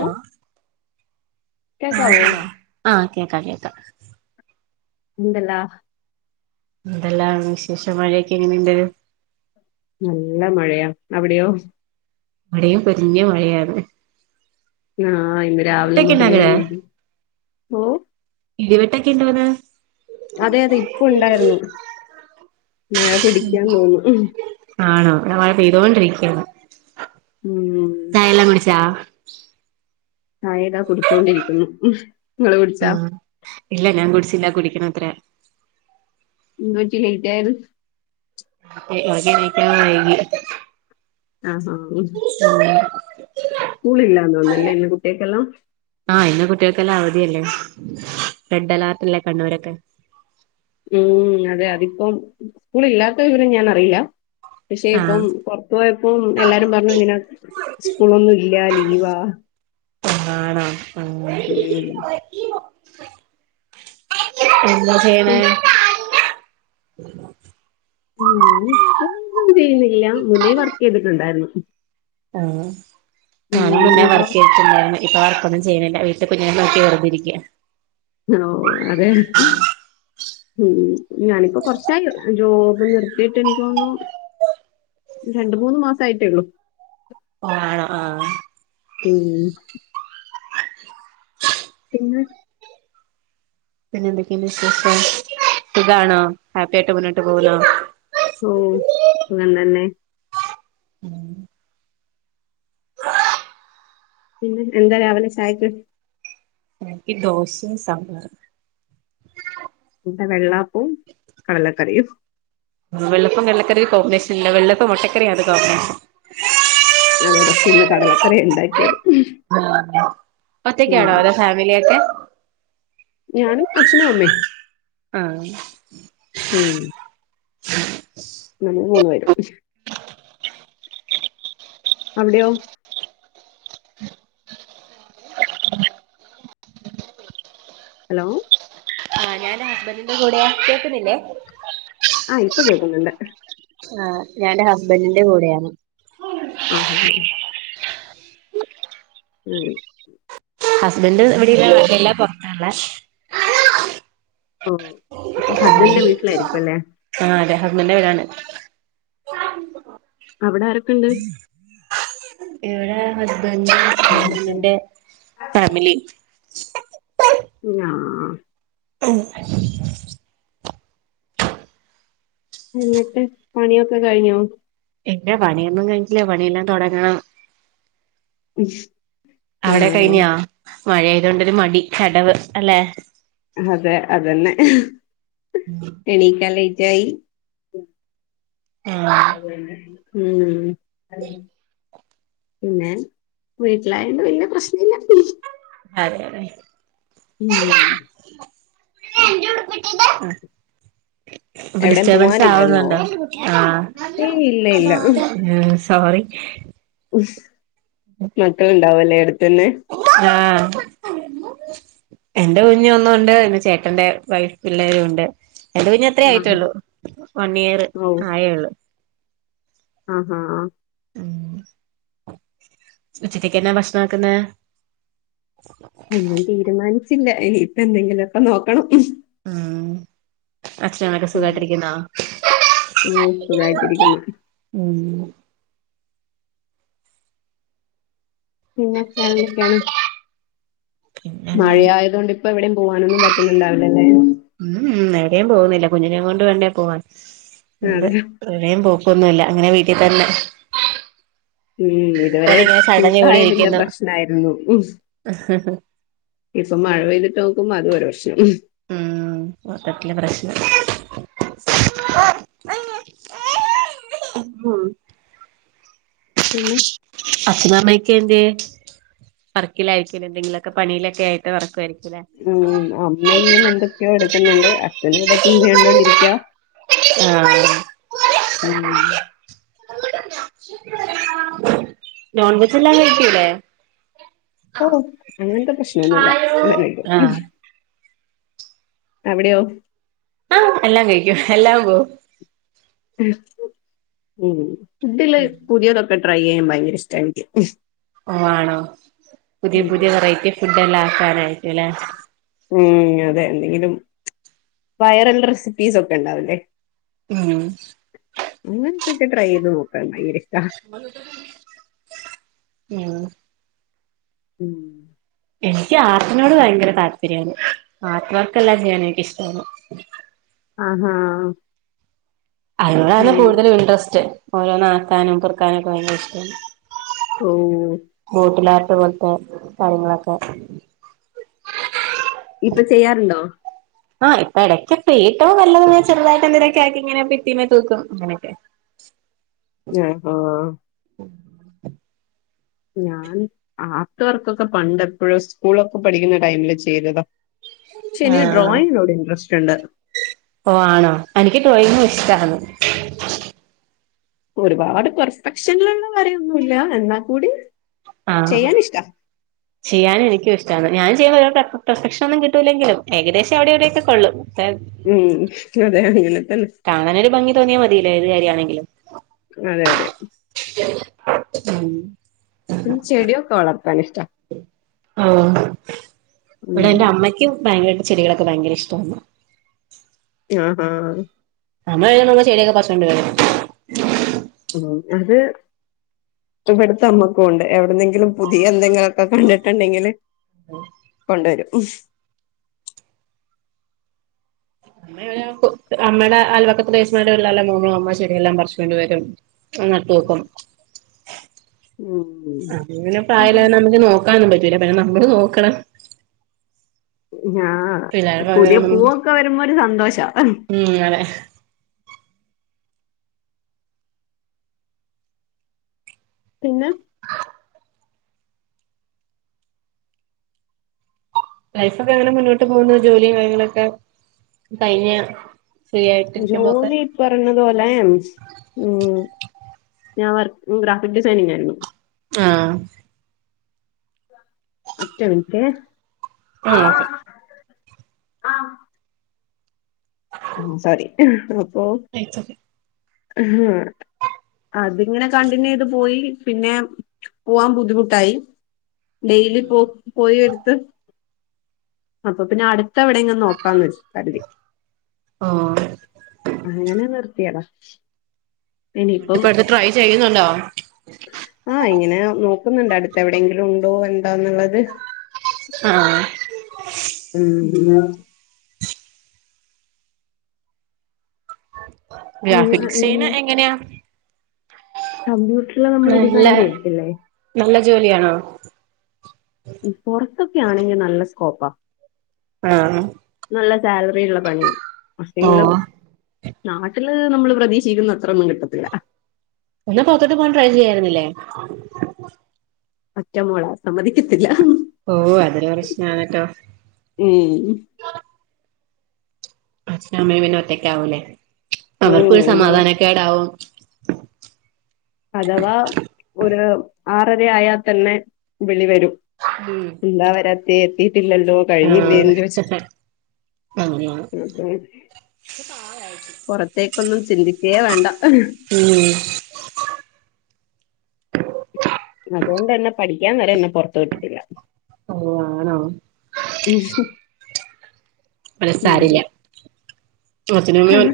ഓ ആഹ് കേക്കാവോ ഹലോ ആഹ് കേക്കാം കേക്കാം എന്തെല്ലാ എന്തെല്ലാം വിശേഷം മഴേക്കെ എങ്ങനെണ്ട് നല്ല മഴയാ അവിടെയോ ഇവിടെയും പെരിഞ്ഞ മഴയാണ് ആഹ് ഇന്ന് രാവിലെ ഇടിവെട്ടൊക്കെ ഇണ്ടോ മുതലേ അങ്ങട് ഉണ്ട് ഓഹ് ഇടിവെട്ടെക്കെ ഉണ്ട് വന്ന് അതെ അതെ ഇപ്പൊ ഉണ്ടാരുന്നു തോന്നുന്നു ആണോ ഇവിടെ മഴ പെയ്തോണ്ടിരിക്കാണ് ഉം ചായെല്ലാം കുടിച്ചാ ചായ ദാ കുടിച്ചോണ്ടിരിക്കുന്നു കുടിച്ചാ ആഹ് ഇല്ല ഞാൻ കുടിച്ചില്ല കുടിക്കണത്ര എന്ത് പറ്റി ലേറ്റായത് അതെ രാവിലെ എണിക്കാൻ വൈകി ആഹ് ആഹ് ഉം [unintelligible] സ്കൂളില്ലാന്ന് തോന്നല്ലേ ഇന്ന് കുട്ടികക്കെല്ലാം ആഹ് ഇന്ന് കുട്ടികൾക്കെല്ലാം അവധിയല്ലേ റെഡ് അലേർട്ടല്ലേ കണ്ണൂരൊക്കെ ഉം അതെ അതിപ്പം സ്കൂള് ഇല്ലാത്ത വിവരം ഞാൻ അറിയില്ല പക്ഷെ ആഹ് ഇപ്പം പൊറത് പോയപ്പം എല്ലാരും പറഞ്ഞു ഇങ്ങന സ്കൂളൊന്നും ഇല്ല ലീവാ ആണോ ആഹ് ഉം എന്താ ഉം ചെയ്യണെ ഞാന് ഇപ്പം ഒന്നും ചെയ്യുന്നില്ല മുന്നേ വർക്ക് ചെയ്തിട്ടുണ്ടാരുന്നു ആഹ്, ഞാനും, മുന്നേ, നിങ്ങളോ? വർക്ക് ചെയ്തിട്ടുണ്ടായിരുന്നു. ഇപ്പൊ, വർക്കൊന്നും ചെയ്യുന്നില്ല, വീട്ടിൽ, കുഞ്ഞിനെ നോക്കി, വെറുതെ ഇരിക്കുവ. ഓഹ് അതെ മം, ഞാനിപ്പോ, കൊറച്ചായി ജോബ്, നിർത്തിയിട്ട്, എനക്ക്തോന്നുന്നു. രണ്ടു, മൂന്ന്, മാസയിട്ടേ, ഉള്ളൂ. ഓഹ് ആണോ, ആഹ് ഉം അ [unintelligible] പിന്നെ പിന്നെ, എന്തൊക്കെയാണ് വിശേഷം, സുഖാണോ, ഹാപ്പി ആയിട്ട് മുന്നോട്ട്, പോകുന്നോ. ഓഹ് നല്ലഞ്ഞെ ഉം പിന്നെ എന്താ രാവിലെ ചായക്ക്. എനിക്ക്, ദോശയും, സമ്പാറും. ഇവിടെ, വെള്ളാപ്പവും കടലക്കറിയും. വെള്ളപ്പവും, കടലകറിയും കോമ്പിനേഷൻ, ഇല്ല, വെള്ളപ്പവും, മുട്ടക്കറിയുമാണ്, കോമ്പിനേഷൻ അതെ, പക്ഷെ, ഇന്ന്, കടലക്കറിയാ ഉണ്ടാക്കിയത്. ആ ഒറ്റക്കാണോ, അതോ ഫാമിലിയക്കെ. ഞാൻ, അച്ഛനും, അമ്മയും, ആഹ് മം. നമ്മൾ, മൂന്ന്, പേരും. അവിടെയോ ഹലോ ആ, ഞാൻ, ഹസ്ബന്റിന്റെ കൂടെയാ, കേൾക്കുന്നില്ലേ. ആ, ഇപ്പൊ, കേൾക്കുന്നുണ്ട്. ആ ഞാൻന്റെ, ഹസ്ബന്റിന്റെ കൂടെയാ. ആഹ് മം ഹസ്ബൻഡ് ഇവിടല്ലാ [unintelligible] പൊറത്ത ഉള്ളെ ഓ, അപ്പൊ, ഹസ്ബന്റിന്റെ വീട്ടിലായിരിക്കും, അല്ലേ. ആ, അതെ, ഹസ്ബന്റിന്റെ വീടാണ്. അവിടെ, ആരോ ഇവിടെ, ഹസ്ബൻഡ്, ഹസ്ബന്റിന്റെ. ഫാമിലി ഞാൻ [unintelligible] ഉം എന്നിട്ട്, പണിയൊക്കെ കഴിഞ്ഞോ. ഇല്ലാ, പണിയൊന്നും, കഴിഞ്ഞിട്ടില്ല പണിയെല്ലാം, തുടങ്ങണം. ഇഷ് അവിടെ, കഴിഞ്ഞാ, മഴ, ആയത് കൊണ്ടോരു, മടി, ചടവ്, അല്ലെ. അതെ, അതന്നെ. ഉം എണീക്കാൻ ലേറ്റ് ആയി ആഹ് മം പിന്നെ, വീട്ടിലായണ്ട്, വലിയ പ്രശ്നഇല്ലാണ്ട്, പോണ്. അതെയതെ ഉം ഇജ്ജ് എന്റെ ഉടുപ്പ് ഇട്ടത് [unintelligible] എവിടേം ഡിസ്റ്റർബൻസ്, പോവാനില്ലല്ലോ? ആവുന്നുണ്ടോ ആ. ഏയ് ഇല്ല ഇല്ല സോറി മക്കളുണ്ടാവുല്ലേ അടുത്ത്ന്ന് ആഹ് ആഹ് എന്റെ കുഞ്ഞ് ഒന്നുണ്ട് പിന്നെ ചേട്ടന്റെ വൈഫ് പിള്ളേരുണ്ട് ഇന്റെ കുഞ് അത്രേ ആഹ് ആയിട്ടുള്ളൂ വൺ ഇയർ ആയേള്ളൂ ആഹ് ആഹ് ആ ഉച്ചത്തേക്ക് എന്നാ ഭക്ഷണാക്കുന്നെ ഒന്നും തീരുമാനിച്ചില്ല ഇനിയിപ്പ എന്തെങ്കിലൊക്കെ നോക്കണം ഉം അച്ഛനമ്മൊക്കെ ഉം സുഖായിട്ടിരിക്കുന്നാ ഓ സുഖായിട്ടിരിക്കുന്നു ഉം പിന്നെ വേറെ എന്തൊക്കെയാണ് പിന്നെ മഴയയതുകൊണ്ടിപ്പ എവിടെയും പോവാനൊന്നും പറ്റുന്നുണ്ടാവില്ലല്ലേ ഉം ഉം എവിടേയും പോവുന്നില്ല കുഞ്ഞിനെയും കൊണ്ട് വേണ്ടേ പോവാൻ അതെ എവിടേയും പോക്കൊന്നുല്ല ഇങ്ങനെ വീട്ടി തന്നെ ഉം വീട്ടിൽ ഇതുവരെ തന്നെ ഇങ്ങനെ സടഞ്ഞു കൂടി ചൂട്ടായതിന്റെ ഇരിക്കുന്നു പ്രശ്നായിരുന്നു ഉം ഇപ്പൊ മഴ പെയ്തിട്ട് നോക്കുമ്പോ അത് ഒരു പ്രശ്നം ഉം ഉം മൊത്തത്തില് പ്രശ്നം ഉം പിന്നെ അപ്പനമ്മക്കയെന്ത് വർക്കിലായിക്കും ലെ എന്തെങ്കിലുമൊക്കെ പണിയിലൊക്കെ ആയി വർക്ക് ആയിരിക്കല്ലേ ഉം അമ്മേം ഇങ്ങനെ എന്തൊക്കെയോ എടുക്കുന്നുണ്ട് അച്ഛനും ഇവിടെ ടി വി കണ്ടോണ്ടിരിക്ക അഹ് ഉം [unintelligible] നോൺവെജ് എല്ലാം കഴിക്കൂലേ ഓ അങ്ങനത്തെ പ്രശ്നമൊന്നുമില്ല ആഹ് എല്ലാം കഴിക്കും അവിടെയോ ആഹ് എല്ലാം കഴിക്കും എല്ലാം പോവും ഉം ഫുഡില് പുതിയതൊക്കെ ട്രൈയെയ്യാൻ ഭയങ്കര ഇഷ്ടാ എനിക്ക് ഓഹ് ആണോ പുതിയ ഉം പുതിയ വെറൈറ്റി ഫുഡ് എല്ലാം ആക്കാനായിട്ട്ല്ലെ ഉം അതെ എന്തെങ്കിലും വൈറൽ റെസിപ്പീസ് ഒക്കെ ഇണ്ടാവില്ലേ ആഹ് അങ്ങനത്തൊക്കെ ട്രൈയേയ്ത് നോക്കാൻ ഭയങ്കര ഇഷ്ട ഉം ഉം എനിക്ക് ആർട്ടിനോട് ഭയങ്കര താല്പര്യാണ് ആർട്ട് വർക്കെല്ലാം ചെയ്യാൻ എനിക്കിഷ്ടാണ് ആഹാ അതിനോടാണ് അങ്ങനെ കൂടുതലും ഇൻട്രസ്റ്റ് ഓരോന്ന് ആാക്കാനും പെറുക്കാനും ഒക്കെ ഭയങ്കര ഇഷ്ടാണ് ഓഹ് ബോട്ടിലാർട്ട് പോലത്തെ കാര്യങ്ങളൊക്കെ ഇപ്പ ചെയ്യാറുണ്ടോ ആഹ് ഇപ്പ എടക്ക് ഫ്രീ ടൈം വല്ലതും ചെറുതായിട്ട് എന്തങ്കിലൊക്കെ ആക്കിങ്ങനെ ബിത്തിമ്മേ തൂക്കും അങ്ങനെയൊക്കെ ആഹാ ഞാൻ ആർട്ട് വർക്കൊക്കെ പണ്ട് എപ്പോഴോ സ്കൂളൊക്കെ പഠിക്കുന്ന ടൈമില് ചെയ്തത ഷെ എനിക്ക് ഡ്രോയിങ്ങിനോട് ഇൻട്രസ്റ്റ് ഉണ്ട് ഓഹ് ആണോ എനിക്ക് ഡ്രോയിങ്ങും ഉം. ഇഷ്ടാണ് ഒരുപാട് പെർഫെക്ഷനിൽ ഉള്ള വരയൊന്നുല്ല എന്നാ കൂടി ആഹ് ചെയ്യാൻ ഇഷ്ടാ ചെയ്യാൻ എനിക്കും ഇഷ്ടാണ് ഞാൻ ചെയ്യുമ്പോ പെർ പെർഫെക്ഷൻ ഒന്നും കിട്ടൂില്ലെങ്കിലും ഏകദേശം അവിടെ ഇവിടെയൊക്കെ കൊള്ളും [unintelligible] ഉം അതെ അങ്ങനത്തെന്നേ കാണാനൻ ഒരു ഭംഗി തോന്നിയാൽ മതില്ലേ ഏത് കാര്യ ആണെങ്കിലും അതെ യതെ [inaudible] പിന്ന ചെടിയൊക്കെ വളർത്താന് ഇഷ്ട ആഹ് ഇവടെ ഉം എന്റെ അമ്മയ്ക്ക് ഭയങ്കരായിട്ട് ചെടികളൊക്കെ ഭയങ്കര ഇഷ്ട്ട ഞാ ഹാ നമ്മൾ നമ്മ ചെടിയൊക്കെ പറിച്ചൊണ്ട് വരും അത് ഇവിടുത്തെ അമ്മക്കുണ്ട് എവിട്ന്നെങ്കിലും പുതിയ എന്തെങ്കിലും ഒക്കെ കണ്ടിട്ടുണ്ടെങ്കിൽല് കൊണ്ടുവരും അമ്മയുടെ അൽപക്കത്തിലലേസ്മാരെല്ലല്ലാം അമ്മ ചെടിയെല്ലാം പറിച്ചൊണ്ടു വരും എന്നിട്ട് വക്കും അങ്ങനെ ഉം പ്രായംലലോലന്നോക്കാന്നും പറ്റൂല്ല പ നമ്മള് നോക്കണം ഞാ പിള്ളേരെ പുതിയ പൂവൊക്കെ വരുമ്പോ ഒരു സന്തോഷാ ഉം ങ്ങനെ പിന്നെ ലൈഫ് ഒക്കെ എങ്ങനെ മുന്നോട്ട് പോകുന്നു ജോലിയും കാര്യങ്ങളൊക്കെ കഴ്ഞ്ഞ ജോലി പറഞ്ഞതു പോലെ ഉം ഞാൻ ഗ്രാഫിക് ഡിസൈനിങ്ങ് ആയിരുന്നു ആഹ് ഒറ്റ മിൻറ്റേ ആഹ് ഓക്കെ സോറി ഉം അപ്പോ [unintelligible] ഓക്കെ അതിങ്ങനെ കണ്ടിന്യൂയ്ത് പോയി പിന്നെ പോവാൻ ബുദ്ധിമുട്ടായി ഡെയിലി പോ പോയി വര്ത്ത് അപ്പൊ പിന്നെ അടുത്ത എവിടെങ്കിലും നോക്കാന്ന് വച്ചു കരുതി ഓഹ് അങ്ങനെ നിർത്തിയതാ ഇനിയിപ്പം ട്ടിപ്പ അടുത്ത് ട്രൈ ചെയ്യുന്നുണ്ടോ ആഹ് ഇങ്ങനെ നോക്കുന്നുണ്ട് അടുത്ത് എവിടെയെങ്കിലും ഉണ്ടോ ഉണ്ടോന്നുള്ളത് ആഹ് ഉം ഉം ഗ്രാഫിക് ഉം സെയ്ന് എങ്ങനെയാ കമ്പ്യൂട്ടറിൽ നമ്മള് നല്ല ഡിസൈൻ ചെയ്യത്തില്ലേ നല്ല ജോലിയാണോ പൊറ്ത്തൊക്കെയാണെങ്കിൽ നല്ല സ്കോപ്പാ ആഹ് നല്ല സാലറി ഉള്ള പണിയാണ് മുസ്ലിംഗളും ഓഹ് നാട്ടില് നമ്മള് പ്രതീക്ഷിക്കുന്ന അത്രൊന്നും കിട്ടത്തില്ല എന്നാ പുറ്ത്തോട്ട് പോകാൻ ട്രൈ ചെയ്യായിരുന്നില്ലേ ഒറ്റമോളാ സമ്മതിക്കത്തില്ല ഓഹ് അതൊരു പ്രശ്നാണ് ട്ടോ ഉം അച്ചനു അമ്മേം പിന്നെ ഒറ്റക്ക് ആവൂല്ലേ അവർക്ക് ഉം ഒരു ഒന്ന് സമാധാനക്കേടാവും അഥവാ ഒരു ആറര ആയാ തന്നെ വിളി വരും ഉം എന്താവരാത്തേ എത്തിട്ടില്ലല്ലോ കഴിഞ്ഞില്ലേ ആഹ് എന്ന് ചോദിച്ചിട്ട് അങ്ങനെയാണ് ഉം പുറത്തേക്കൊന്നും ചിന്തിക്കേ വേണ്ട ഉം അതോണ്ടന്നെ പഠിക്കാൻ വരെയെന്നെ പുറത്തു വിട്ടിട്ടില്ല ഓഹ് ആണോ ഇഷു അത് സാരമില്ല അച്ഛനും അമ്മയും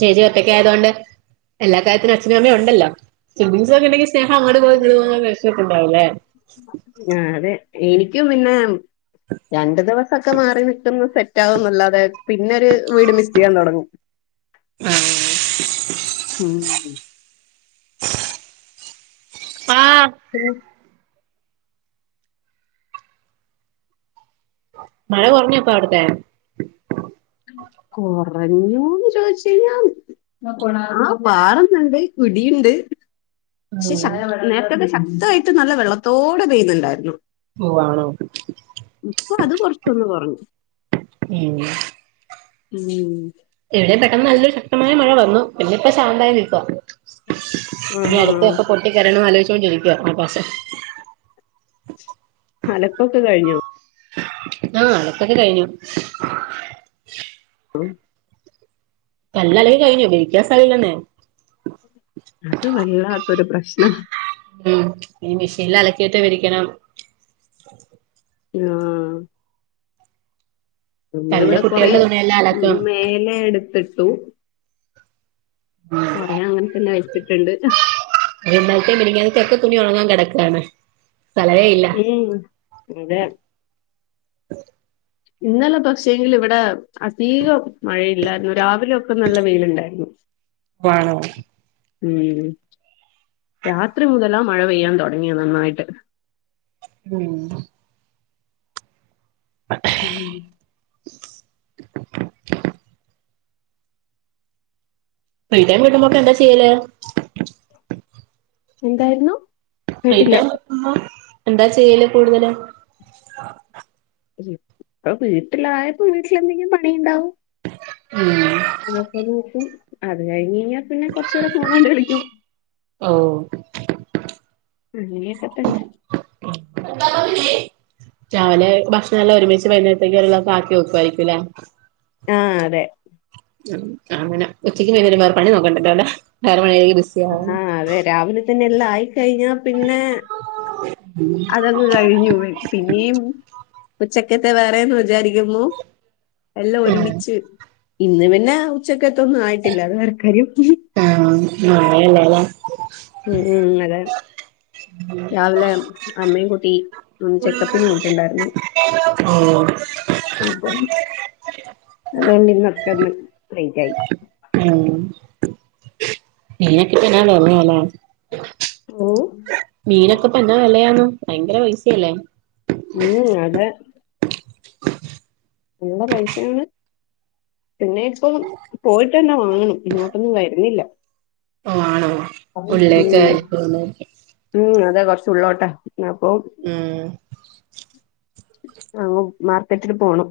ചേച്ചിയും ഒറ്റയ്ക്കായതു കൊണ്ട് എല്ലാ കാര്യത്തിനും അച്ഛനും അമ്മയും ഉണ്ടല്ലോ സിബിലിങ്ങ്സ് ഓക്കെണ്ടെങ്കിൽ സ്നേഹം അങ്ങോട്ട് പോ ഇങ്ങട്ട് പോ ദേഷ്യയോക്കെ ഉണ്ടാവൂല്ലേ ആഹ് അതെ എനിക്ക് പിന്നെ രണ്ടു ദിവസ സൊക്കെ മാറി നിൽക്കുന്നെ സെറ്റാകുന്നല്ലാതെ പിന്നെരു വീട് മിസ് ചെയ്യാൻ തുടങ്ങും ഉം [inaudible] ആഹ് ഉം മഴ കുറഞ്ഞോ ഇപ്പ അവിടത്തെ കുറഞ്ഞൂന്ന് ചോയിച്ച് കഴിഞ്ഞാൽ ആഹ് പാറബ്ണ്ട് പിടിയുണ്ട് പക്ഷെ ശ ഉം നേരത്തെത്തെ ശക്തമായിട്ട് നല്ല വെള്ളത്തോടെ പെയ്ത്ണ്ടായിരുന്നു ഓ ആണോ ഇപ്പൊ അത് കൊറച്ചൊന്ന് കൊറഞ്ഞു ഏഹ് ഉം ഇവിടെ പെട്ടെന്ന് നല്ലൊരു ശക്തമായ മഴ വന്നു പിന്നെ ഇപ്പ ശാന്തായി നിൽക്കുവാ പിന്നെ ആഹാ. എടക്കൊക്കെ പൊട്ടിക്കരയണം ന്ന് ആലോചിച്ചോണ്ടിരിക്കുവ പൽപോസെ അലക്കൊക്കെ കഴിഞ്ഞു ആഹ് അലക്കൊക്കെ കഴിഞ്ഞു ആഹ് എല്ലാം അലക്കി കഴിഞ്ഞു വിരിക്കാൻ സ്ഥലമില്ലാന്നെ അത് വല്ലാത്തൊരു പ്രശ്നാ ഉം ഇനി മെഷീനിൽ അലക്കിയിട്ട് വിരിക്കണം ആഹ് കല്ല് നമ്മളിവിടെ കൊറെ കുട്ടികളുടെ തുണിയെല്ലാം അലക്കും മേലെ എടുത്തിട്ടു ആഹ് അത് ഞാൻ അങ്ങനെ തന്നെ വെച്ചിട്ടുണ്ട് ഇന്നലത്തെ മിനിഞ്ഞാത്തൊക്കെ തുണി ഉണങ്ങാൻ കിടക്കയാണ് സ്ഥലവേ ഇല്ല ഉം അതെ ഇന്നലെ പക്ഷേ എങ്കിലും ഇവിടെ അധീകം മഴയില്ലായിരുന്നു രാവിലെ ഒക്കെ നല്ല വെയിലുണ്ടായിരുന്നു [inaudible] ആണോ ഉം രാത്രി മുതലാ മഴ പെയ്യാൻ തുടങ്ങിയെ നന്നായിട്ട് ഉം അഹെ ഉം ഫ്രീ ടൈം കിട്ടുമ്പോക്കെ എന്താ ചെയ്യല് എന്തായ്രുന്നു ഫ്രീ ടൈം കിട്ടുമ്പം എന്താ ചെയ്യല് കൂടുതല് ഇപ്പ വീട്ടിലായപ്പോ വീട്ടില് എന്തെങ്കിലും പണിണ്ടാവും ഉം അതപ്പോ നോക്കും അത് കഴിഞ് കഴിഞ്ഞാൽ പിന്നെ കുറച്ചു നേരം ഫോൺ കണ്ട് കളിക്കും ഓഹ് ഉം അങ്ങനെയൊക്കെതന്നെ [unintelligible] രാവിലെ ഭക്ഷണല്ലാം ഒരുമിച്ച് വൈകുന്നേരത്തേക്കുള്ളതൊക്കെ ആക്കിവക്കു അയിരിക്കുലെ ആഹ് അതെ ആഹ് അങ്ങനെ ഉച്ചയ്ക്ക് വൈനെരം വേറെ പണിനോകണ്ടലോലെ വേറെപണികളിൽ ബിസി ആവാൻ ആഹ് അതെ രാവിലതന്നെ എല്ലാം ആയിക്കഴിഞ്ഞാ പിന്നെ അത അത് കഴിഞ്ഞപോയി പിന്നിയും ഉച്ചക്കത്തെ വേറെന്ന് വിചാരി വിചാരികുന്നു എല്ല ഉം ഒരുമിച്ച് ഇന്ന് പിന്നെ ഉച്ചക്കത്തൊന്നായിട്ടില്ല അത് വേറെ. ക്കാര്യം ഒന്നു ആയില്ലലെ ഉം ഉം അതെ രാവിലെ അമ്മയെകുട്ടി ഒന്ന് ചെക്കപ്പിന് പോയിട്ടുണ്ടായിരുന്നു. ഓഹ് അപ്പൊ അതോണ്ടിന്നൊക്കന്ന് ലൈറ്റായി [unintelligible] പിന്നെക്കെ നാ ഒർങ്ങിയലെ ഓഹ് മീനൊക്കെപന്നാവെലയാന്നൊ ഭയങ്കര പൈസയല്ലേ ഉം അതെ നല്ല പൈസയാണ് പിന്നെയിപ്പം പോയിട്ട് തെന്ന വാങ്ങ്ണ് ഇങ്ങോട്ടൊന്നും വര്ണില്ല ഓഹ് ആണോ ഉള്ളെച്ചയിരിക്കുന്നെ ഉം അതെ കൊറച്ചള്ളോട്ട അപ്പൊ ഉം അങ്ങും മാർക്കറ്റിൽ പോണം